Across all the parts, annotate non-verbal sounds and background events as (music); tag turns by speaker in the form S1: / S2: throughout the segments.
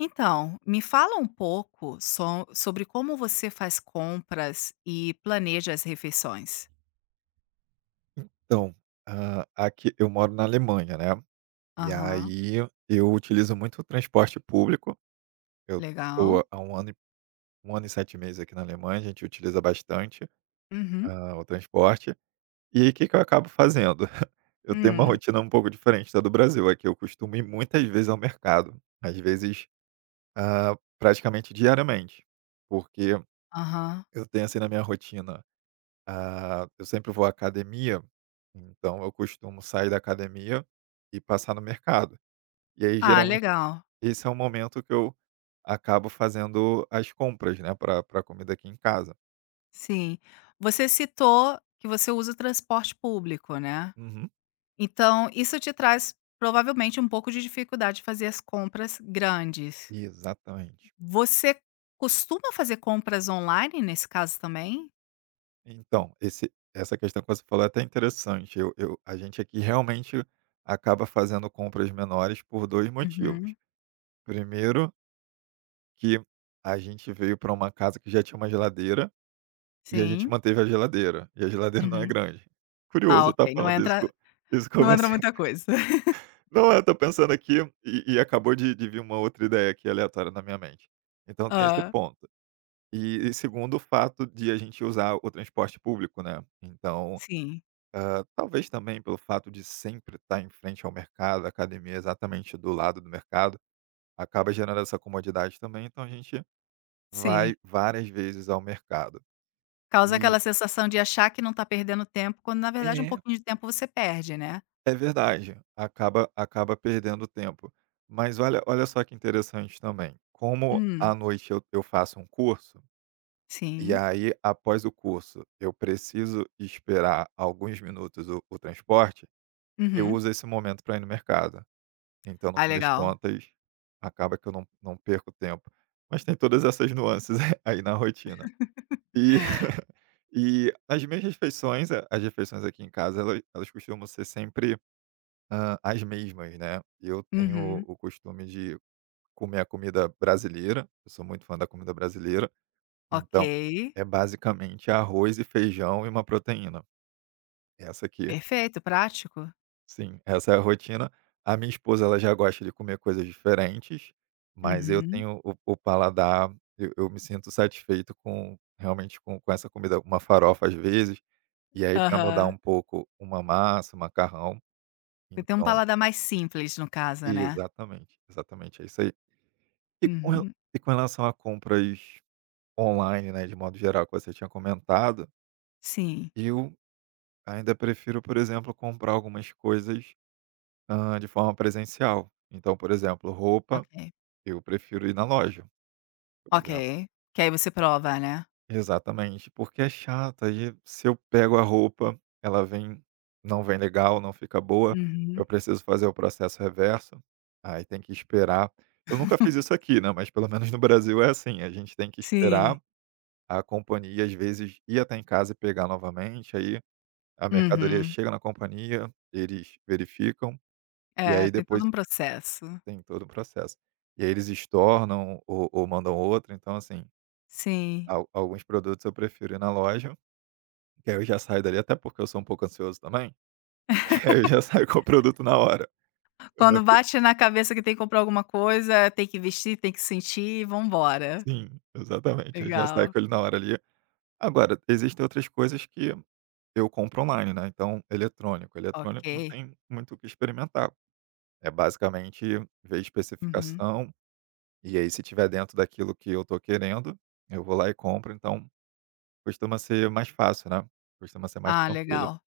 S1: Então, me fala um pouco sobre como você faz compras e planeja as refeições.
S2: Então, aqui eu moro na Alemanha, né, e
S1: Aham,
S2: aí eu utilizo muito o transporte público. Eu
S1: legal.
S2: estou há um ano e 1 ano e 7 meses aqui na Alemanha, a gente utiliza bastante,
S1: Uhum.
S2: o transporte. E aí, o que que eu acabo fazendo? (laughs) Eu tenho uma
S1: Hum,
S2: rotina um pouco diferente da do Brasil. Aqui eu costumo ir muitas vezes ao mercado, às vezes, praticamente diariamente, porque
S1: aham.
S2: eu tenho, assim, na minha rotina. Ah, eu sempre vou à academia, então eu costumo sair da academia e passar no mercado. E aí,
S1: Ah,
S2: geralmente,
S1: legal.
S2: esse é o momento que eu acabo fazendo as compras, né, para pra comida aqui em casa.
S1: Sim. Você citou que você usa o transporte público, né?
S2: Uhum.
S1: Então, isso te traz provavelmente um pouco de dificuldade de fazer as compras grandes.
S2: Exatamente.
S1: Você costuma fazer compras online nesse caso também?
S2: Então, esse essa questão que você falou é até interessante. Eu a gente aqui realmente acaba fazendo compras menores por 2 motivos.
S1: Uhum.
S2: Primeiro, que a gente veio para uma casa que já tinha uma geladeira. E a gente
S1: Sim.
S2: manteve a geladeira, e a geladeira não é
S1: Uhum.
S2: grande.
S1: Ah,
S2: Curioso eu
S1: ok.
S2: estar
S1: Não
S2: falando
S1: entra,
S2: isso com
S1: Não entra
S2: você.
S1: muita
S2: (laughs)
S1: coisa.
S2: Não é, eu estou pensando aqui e acabou de vir uma outra ideia aqui aleatória na minha mente. Então tem esse
S1: Hã.
S2: ponto. E segundo o fato de a gente usar o transporte público, né, então,
S1: Sim,
S2: talvez também pelo fato de sempre estar em frente ao mercado, a academia é exatamente do lado do mercado, acaba gerando essa comodidade também, então a gente
S1: sim.
S2: vai várias vezes ao mercado.
S1: Causa
S2: E
S1: aquela sensação de achar que não tá perdendo tempo, quando na verdade um
S2: é.
S1: pouquinho de tempo você perde, né.
S2: É verdade, acaba perdendo tempo. Mas olha só que interessante também, como
S1: Hum,
S2: à noite eu faço um curso, e
S1: sim.
S2: aí após o curso eu preciso esperar alguns minutos o transporte, eu
S1: Uhum.
S2: uso esse momento para ir no mercado. Então no
S1: Ah,
S2: fim das
S1: legal.
S2: contas, acaba que eu não perco tempo. Mas tem todas essas nuances (laughs) aí na rotina. E (laughs) e as minhas refeições, as refeições aqui em casa, elas costumam ser sempre, as mesmas, né. Eu tenho
S1: Uhum.
S2: o costume de comer a comida brasileira, eu sou muito fã da comida brasileira,
S1: Ok.
S2: então é basicamente arroz e feijão e uma proteína. Essa aqui
S1: Perfeito, prático.
S2: sim, essa é a rotina. A minha esposa, ela já gosta de comer coisas diferentes, mas eu
S1: Uhum.
S2: tenho o paladar. Eu me sinto satisfeito com realmente com essa comida, uma farofa às vezes, e aí para mudar
S1: Aham.
S2: um pouco, uma massa, um macarrão,
S1: Você tem um
S2: então
S1: paladar mais simples no caso, né.
S2: exatamente, exatamente, é isso aí. E com rela
S1: Uhum.
S2: e com relação a compras online, né, de modo geral, que você tinha comentado,
S1: Sim.
S2: eu ainda prefiro, por exemplo, comprar algumas coisas, de forma presencial. Então, por exemplo, roupa,
S1: Ok,
S2: eu prefiro ir na loja, por exemplo.
S1: ok. Que aí você prova, né.
S2: Exatamente, porque é chato, aí se eu pego a roupa, ela vem não vem legal, não fica boa, eu
S1: Uhum.
S2: preciso fazer o processo reverso, aí tem que esperar. Eu nunca fiz isso aqui, né, mas pelo menos no Brasil é assim, a gente tem que
S1: Sim.
S2: esperar. A companhia, às vezes, ia até em casa e pegar novamente, aí a mercadoria
S1: Uhum.
S2: chega na companhia, eles verificam, e
S1: É,
S2: aí
S1: tem todo
S2: depois
S1: um processo.
S2: tem todo o processo. E aí eles estornam ou mandam outro, então assim,
S1: Sim.
S2: al alguns produtos eu prefiro ir na loja, que aí eu já saio dali, até porque eu sou um pouco ansioso também, (laughs) aí eu já saio com o produto na hora. Eu não
S1: Quando
S2: pre
S1: bate na cabeça que tem que comprar alguma coisa, tem que vestir, tem que sentir, vamos embora.
S2: Sim, exatamente, eu já saio
S1: Legal,
S2: com ele na hora ali. Agora, existem outras coisas que eu compro online, né, então eletrônico, eletrônico não
S1: ok.
S2: tem muito o que experimentar. É basicamente ver a
S1: Uhum.
S2: especificação, e aí se tiver dentro daquilo que eu tô querendo, eu vou lá e compro, então costuma ser mais fácil, né, costuma ser mais
S1: Ah,
S2: tranquilo.
S1: legal.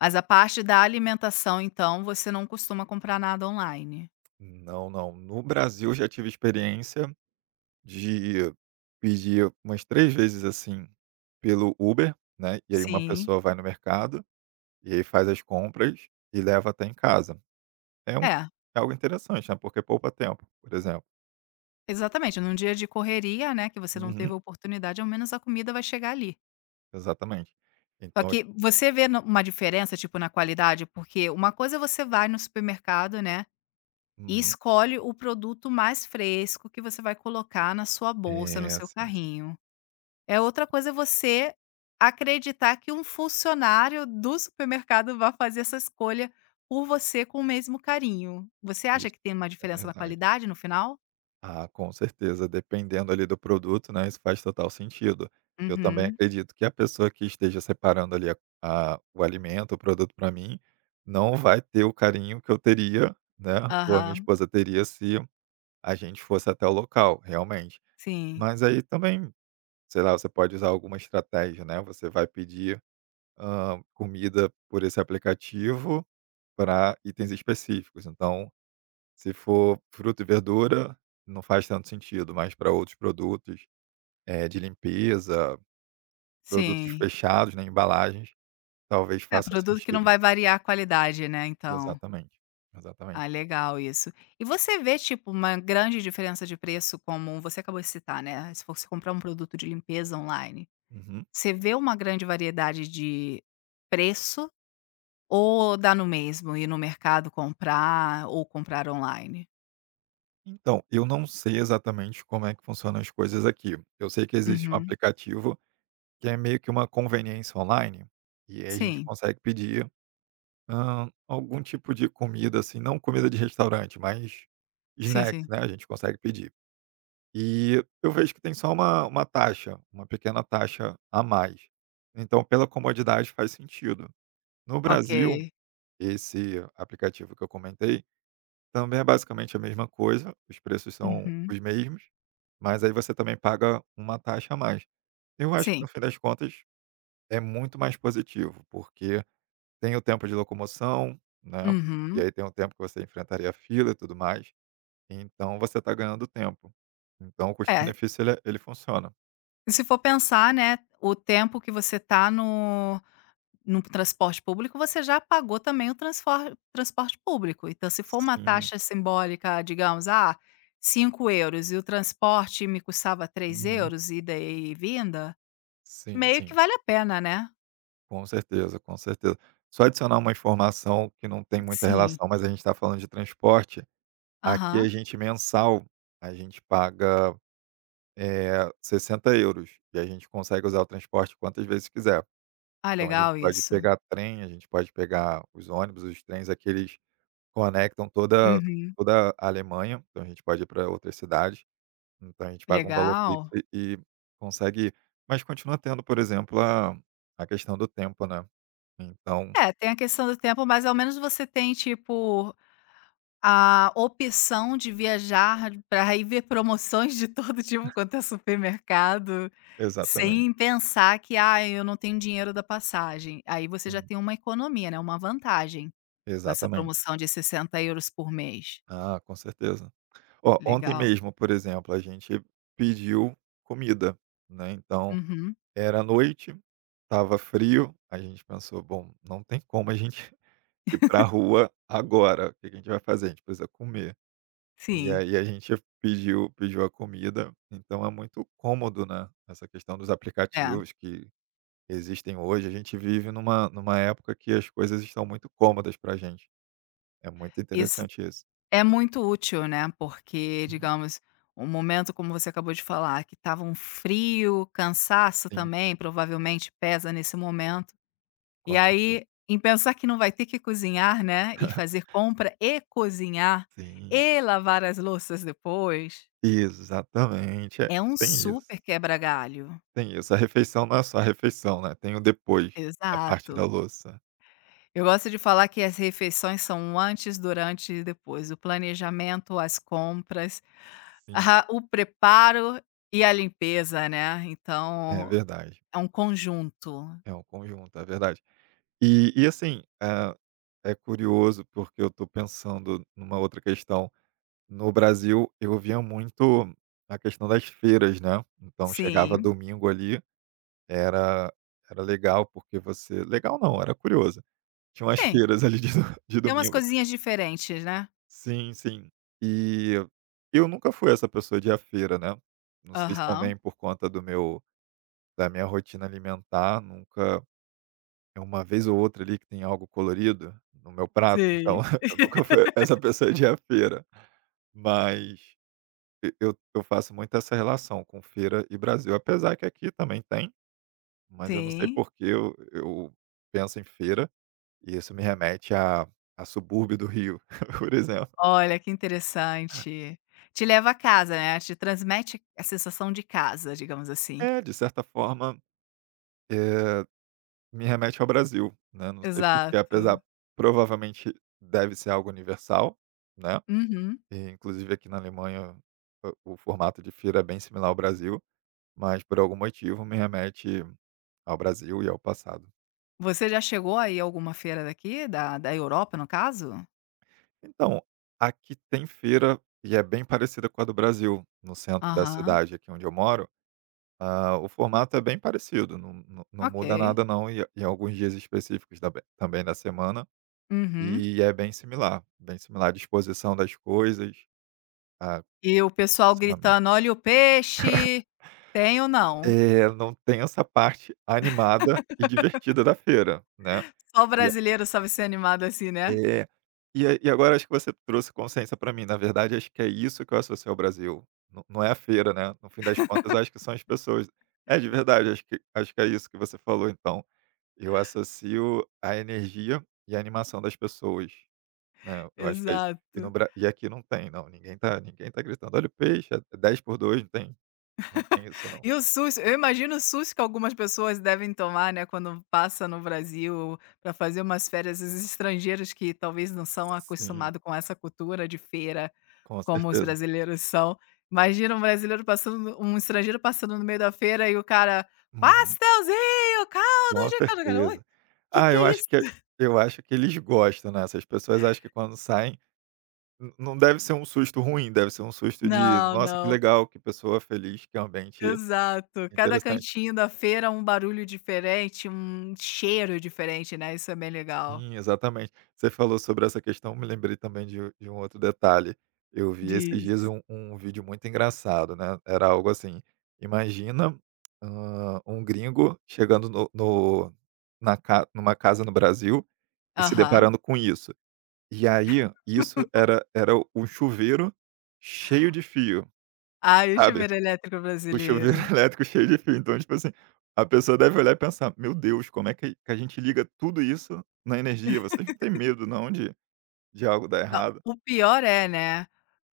S1: Mas a parte da alimentação, então, você não costuma comprar nada online?
S2: Não, não, no Brasil já tive experiência de pedir umas 3 vezes, assim, pelo Uber, né, e aí uma
S1: Sim.
S2: pessoa vai no mercado, e aí faz as compras e leva até em casa. É um
S1: É,
S2: é algo interessante, né, porque poupa tempo, por exemplo.
S1: exatamente, num dia de correria, né, que você não teve
S2: Uhum,
S1: oportunidade, ao menos a comida vai chegar ali.
S2: exatamente.
S1: Só
S2: Então
S1: que você vê no uma diferença, tipo, na qualidade? Porque uma coisa é você vai no supermercado, né, e
S2: uhum.
S1: escolhe o produto mais fresco que você vai colocar na sua bolsa, no
S2: É,
S1: seu
S2: sim, sim.
S1: carrinho. É, outra coisa é você acreditar que um funcionário do supermercado vá fazer essa escolha por você com o mesmo carinho. Você acha
S2: Isso,
S1: que tem uma
S2: isso é
S1: diferença na
S2: verdade.
S1: qualidade no final?
S2: Ah, com certeza, dependendo ali do produto, né, isso faz total sentido. Eu também
S1: Uhum.
S2: acredito que a pessoa que esteja separando ali a o alimento, o produto para mim, não vai ter o carinho que eu teria, né, ou a minha
S1: Aham.
S2: esposa teria se a gente fosse até o local, realmente.
S1: Sim,
S2: Mas aí também, sei lá, você pode usar alguma estratégia, né, você vai pedir, comida por esse aplicativo para itens específicos, então. Se for fruta e verdura, não faz tanto sentido, mas para outros produtos, de limpeza, produtos
S1: sim.
S2: fechados, né, embalagens, talvez
S1: É,
S2: faça
S1: produto que não
S2: sentido.
S1: vai variar a qualidade, né, então.
S2: Exatamente,
S1: Ah,
S2: exatamente.
S1: legal isso. E você vê, tipo, uma grande diferença de preço como você acabou de citar, né, se fosse comprar um produto de limpeza online,
S2: Uhum.
S1: você vê uma grande variedade de preço? Ou dá no mesmo ir no mercado comprar ou comprar online?
S2: Então, eu não sei exatamente como é que funcionam as coisas aqui. Eu sei que existe um
S1: Uhum.
S2: aplicativo que é meio que uma conveniência online, e aí a gente
S1: Sim,
S2: consegue pedir, algum tipo de comida, assim, não comida de restaurante, mas
S1: sim,
S2: snacks,
S1: sim.
S2: né, a gente consegue pedir. E eu vejo que tem só uma taxa, uma pequena taxa a mais. Então, pela comodidade, faz sentido. No
S1: Ok.
S2: Brasil, esse aplicativo que eu comentei também é basicamente a mesma coisa, os preços são
S1: Uhum.
S2: os mesmos, mas aí você também paga uma taxa a mais. Eu acho que,
S1: Sim.
S2: no fim das contas, é muito mais positivo, porque tem o tempo de locomoção, né, e
S1: Uhum.
S2: aí tem o tempo que você enfrentaria a fila e tudo mais, então você está ganhando tempo. Então o
S1: É,
S2: custo-benefício ele funciona.
S1: se for pensar, né, o tempo que você tá no transporte público, você já pagou também o transfor transporte público. Então, se for uma
S2: Sim,
S1: taxa simbólica, digamos, ah, 5 euros e o transporte me custava três
S2: uhum.
S1: euros ida e vinda,
S2: Sim,
S1: meio que
S2: sim,
S1: vale a pena, né?
S2: com certeza, com certeza. Só adicionar uma informação que não tem muita
S1: Sim.
S2: relação, mas a gente está falando de transporte. Aqui
S1: Aham.
S2: a gente mensal, a gente paga, 60 € e a gente consegue usar o transporte quantas vezes quiser.
S1: Ah,
S2: Então a gente
S1: legal
S2: pode
S1: isso.
S2: pegar trem, a gente pode pegar os ônibus, os trens, aqueles conectam
S1: Uhum.
S2: toda a Alemanha, então a gente pode ir para outras cidades. Então a gente paga um valor fixo
S1: Legal.
S2: e consegue ir. Mas continua tendo, por exemplo, a questão do tempo, né. Então
S1: É, tem a questão do tempo, mas ao menos você tem, tipo, a opção de viajar para ir ver promoções de (laughs) todo tipo quanto é supermercado,
S2: exatamente,
S1: sem pensar que: "Ah, eu não tenho dinheiro da passagem". Aí você já
S2: sim,
S1: tem uma economia, né, uma vantagem com essa
S2: exatamente.
S1: promoção de 60 euros por mês.
S2: Ah, com certeza. Ó, ontem
S1: Legal.
S2: mesmo, por exemplo, a gente pediu comida, né, então
S1: Uhum.
S2: era noite, tava frio, a gente pensou: "Bom, não tem como a gente (laughs) ir pra rua agora, o que que a gente vai fazer? A gente precisa comer". E
S1: Sim,
S2: aí a gente pediu a comida, então é muito cômodo, né, essa questão dos
S1: é.
S2: aplicativos que existem hoje, a gente vive numa época que as coisas estão muito cômodas pra gente. É muito
S1: Isso
S2: interessante isso.
S1: é muito útil, né, porque,
S2: Uhum.
S1: digamos, um momento como você acabou de falar, que estava um frio, cansaço
S2: Sim,
S1: também provavelmente pesa nesse momento. E
S2: com certeza.
S1: aí, em pensar que não vai ter que cozinhar, né, e fazer compra e cozinhar
S2: Sim,
S1: e lavar as louças depois,
S2: exatamente, é,
S1: é um
S2: tem isso,
S1: super quebra galho.
S2: tem isso. A refeição não é só a refeição, né, tem o depois, a parte
S1: Exato.
S2: da louça.
S1: Eu gosto de falar que as refeições são o antes, durante e depois, o planejamento, as compras,
S2: Sim,
S1: aham, o preparo e a limpeza, né,
S2: é
S1: então
S2: verdade,
S1: é um conjunto.
S2: é um conjunto, é verdade. E assim, é curioso, porque eu estou pensando numa outra questão. No Brasil, eu via muito a questão das feiras, né. Então chegava
S1: Sim,
S2: domingo ali, era era legal, porque você legal não, era curioso. Tinha umas
S1: sim,
S2: feiras ali de do (laughs) de
S1: tem umas
S2: domingo.
S1: coisinhas diferentes, né.
S2: Sim, sim. E eu nunca fui essa pessoa de ir à feira, né. Não sei se
S1: Aham.
S2: também por conta do meu da minha rotina alimentar, nunca. É uma vez ou outra ali que tem algo colorido no meu prato, então
S1: Sim,
S2: (laughs) eu nunca fui (laughs) essa pessoa de ir à feira, mas e eu faço muito essa relação com feira e Brasil, apesar que aqui também tem, mas eu não sei
S1: sim.
S2: porque eu penso em feira e isso me remete a subúrbio do Rio, (laughs) por exemplo.
S1: Olha, que interessante. Te leva a casa, né, te transmite a sensação de casa, digamos assim.
S2: É, de certa forma, eh, me remete ao Brasil, né, não sei por que,
S1: Exato.
S2: apesar, provavelmente deve ser algo universal, né.
S1: Uhum.
S2: E, inclusive, aqui na Alemanha, o formato de feira é bem similar ao Brasil, mas por algum motivo me remete ao Brasil e ao passado.
S1: Você já chegou aí a alguma feira daqui, da Europa, no caso?
S2: Então, aqui tem feira e é bem parecida com a do Brasil, no centro da
S1: Aham,
S2: cidade aqui onde eu moro. Ah, o formato é bem parecido, não, não, não muda
S1: ok.
S2: nada não, e alguns dias específicos também da semana,
S1: Uhum.
S2: e é bem similar à disposição das coisas, a.
S1: E o pessoal gritando: "Olha o peixe!". Tem ou não?
S2: É, não tem essa parte animada e divertida da feira, né.
S1: Só o
S2: E
S1: brasileiro sabe ser animado assim, né.
S2: é. E agora acho que você trouxe consciência para mim, na verdade acho que é isso que eu associo ao Brasil, não é a feira, né, no fim das contas acho que são as pessoas. É, de verdade, acho que é isso que você falou então, eu associo a energia e a animação das pessoas, né, eu acho que é isso. E no
S1: Exato.
S2: Bra E aqui não tem não, ninguém tá gritando: "Olha o peixe, é 10 por dois, não tem não tem isso não".
S1: E o susto, eu imagino o susto que algumas pessoas devem tomar, né, quando passa no Brasil para fazer umas férias, os estrangeiros que talvez não são
S2: Sim,
S1: acostumados com essa cultura de feira
S2: com
S1: como os
S2: certeza.
S1: brasileiros são. Imagina um brasileiro passando um estrangeiro passando no meio da feira e o cara:
S2: Uhum.
S1: "Pastelzinho, caldo
S2: Com
S1: de caldo". O cara: "oi,
S2: certeza. Ah,
S1: que é isso?".
S2: eu acho que eles gostam, né, essas pessoas acham que quando saem, n não deve ser um susto ruim, deve ser um susto de:
S1: Não,
S2: "Nossa, que
S1: não.
S2: legal, que pessoa feliz, que ambiente
S1: Exato. Cada
S2: interessante".
S1: cantinho da feira um barulho diferente, um cheiro diferente, né, isso é bem legal.
S2: Sim, exatamente. Você falou sobre essa questão, me lembrei também de um outro detalhe. Eu vi esses dias
S1: Diz.
S2: um vídeo muito engraçado, né, era algo assim, imagina, um gringo chegando no no na ca numa casa no Brasil e se
S1: Aham.
S2: deparando com isso. E aí, era um chuveiro cheio de fio,
S1: Ai, o
S2: sabe?
S1: chuveiro elétrico
S2: O chuveiro
S1: brasileiro.
S2: (laughs) elétrico cheio de fio, então, tipo assim, a pessoa deve olhar e pensar: "Meu Deus, como é que a gente liga tudo isso na energia? Vocês não têm medo não de algo dar
S1: Não,
S2: errado?"
S1: o pior é, né,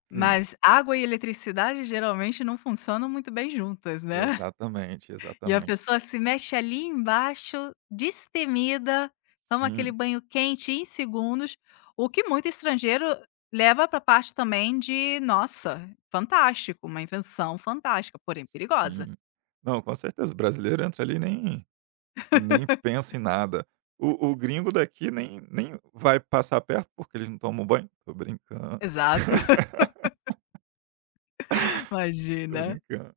S2: Sim,
S1: mas água e eletricidade geralmente não funcionam muito bem juntas, né.
S2: exatamente,
S1: E a
S2: exatamente.
S1: pessoa se mexe ali embaixo, destemida, toma aquele
S2: Sim,
S1: banho quente em segundos, o que muito estrangeiro leva para a parte também de: "Nossa, fantástico, uma invenção fantástica, porém perigosa".
S2: sim. Não, com certeza, o brasileiro entra ali e nem pensa em nada. O gringo daqui nem vai passar perto, porque eles não tomam banho. Tô brincando,
S1: Exato, (laughs)
S2: tô
S1: imagina.
S2: brincando.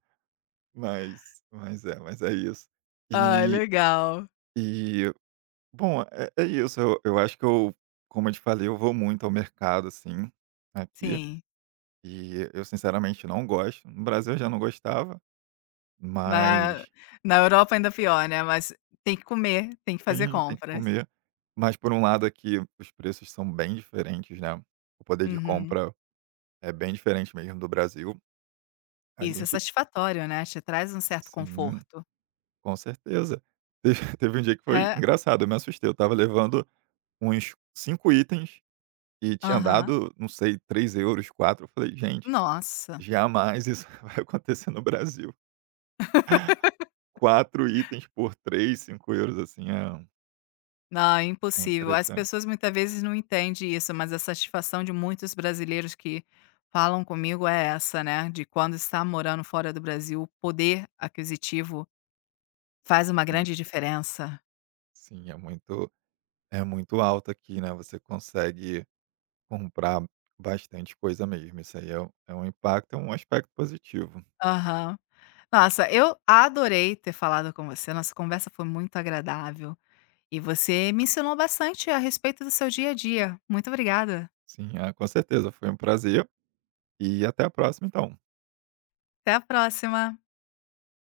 S2: Mas é isso.
S1: Ah,
S2: E
S1: legal.
S2: e bom, é isso, eu acho que eu, como eu te falei, eu vou muito ao mercado, assim, aqui,
S1: Sim,
S2: e eu sinceramente não gosto. No Brasil eu já não gostava,
S1: na
S2: mas
S1: na Europa ainda pior, né, mas tem que comer, tem que fazer
S2: tem que
S1: compras.
S2: comer. Mas por um lado aqui os preços são bem diferentes, né, o poder de
S1: Uhum.
S2: compra é bem diferente mesmo do Brasil. A
S1: Isso é
S2: gente
S1: satisfatório, né, te traz um certo
S2: sim,
S1: conforto.
S2: com certeza. Teve (laughs) teve um dia que foi
S1: É,
S2: engraçado, eu me assustei, eu tava levando uns 5 itens. E tinha
S1: aham.
S2: dado, não sei, 3 euros, quatro, eu falei: "Gente,
S1: Nossa.
S2: jamais isso (laughs) vai acontecer no Brasil". Quatro itens por três, 5 euros assim,
S1: Não, é
S2: é
S1: impossível. As
S2: interessante.
S1: pessoas muitas vezes não entendem isso, mas a satisfação de muitos brasileiros que falam comigo é essa, né? De quando está morando fora do Brasil, o poder aquisitivo faz uma
S2: Sim,
S1: grande diferença.
S2: sim, é muito alto aqui, né, você consegue comprar bastante coisa mesmo, isso aí é um impacto, é um aspecto positivo.
S1: Aham. Nossa, eu adorei ter falado com você. Nossa conversa foi muito agradável. E você me ensinou bastante a respeito do seu dia a dia. Muito obrigada.
S2: Sim, ah, com certeza, foi um prazer e até a próxima então.
S1: Até a próxima.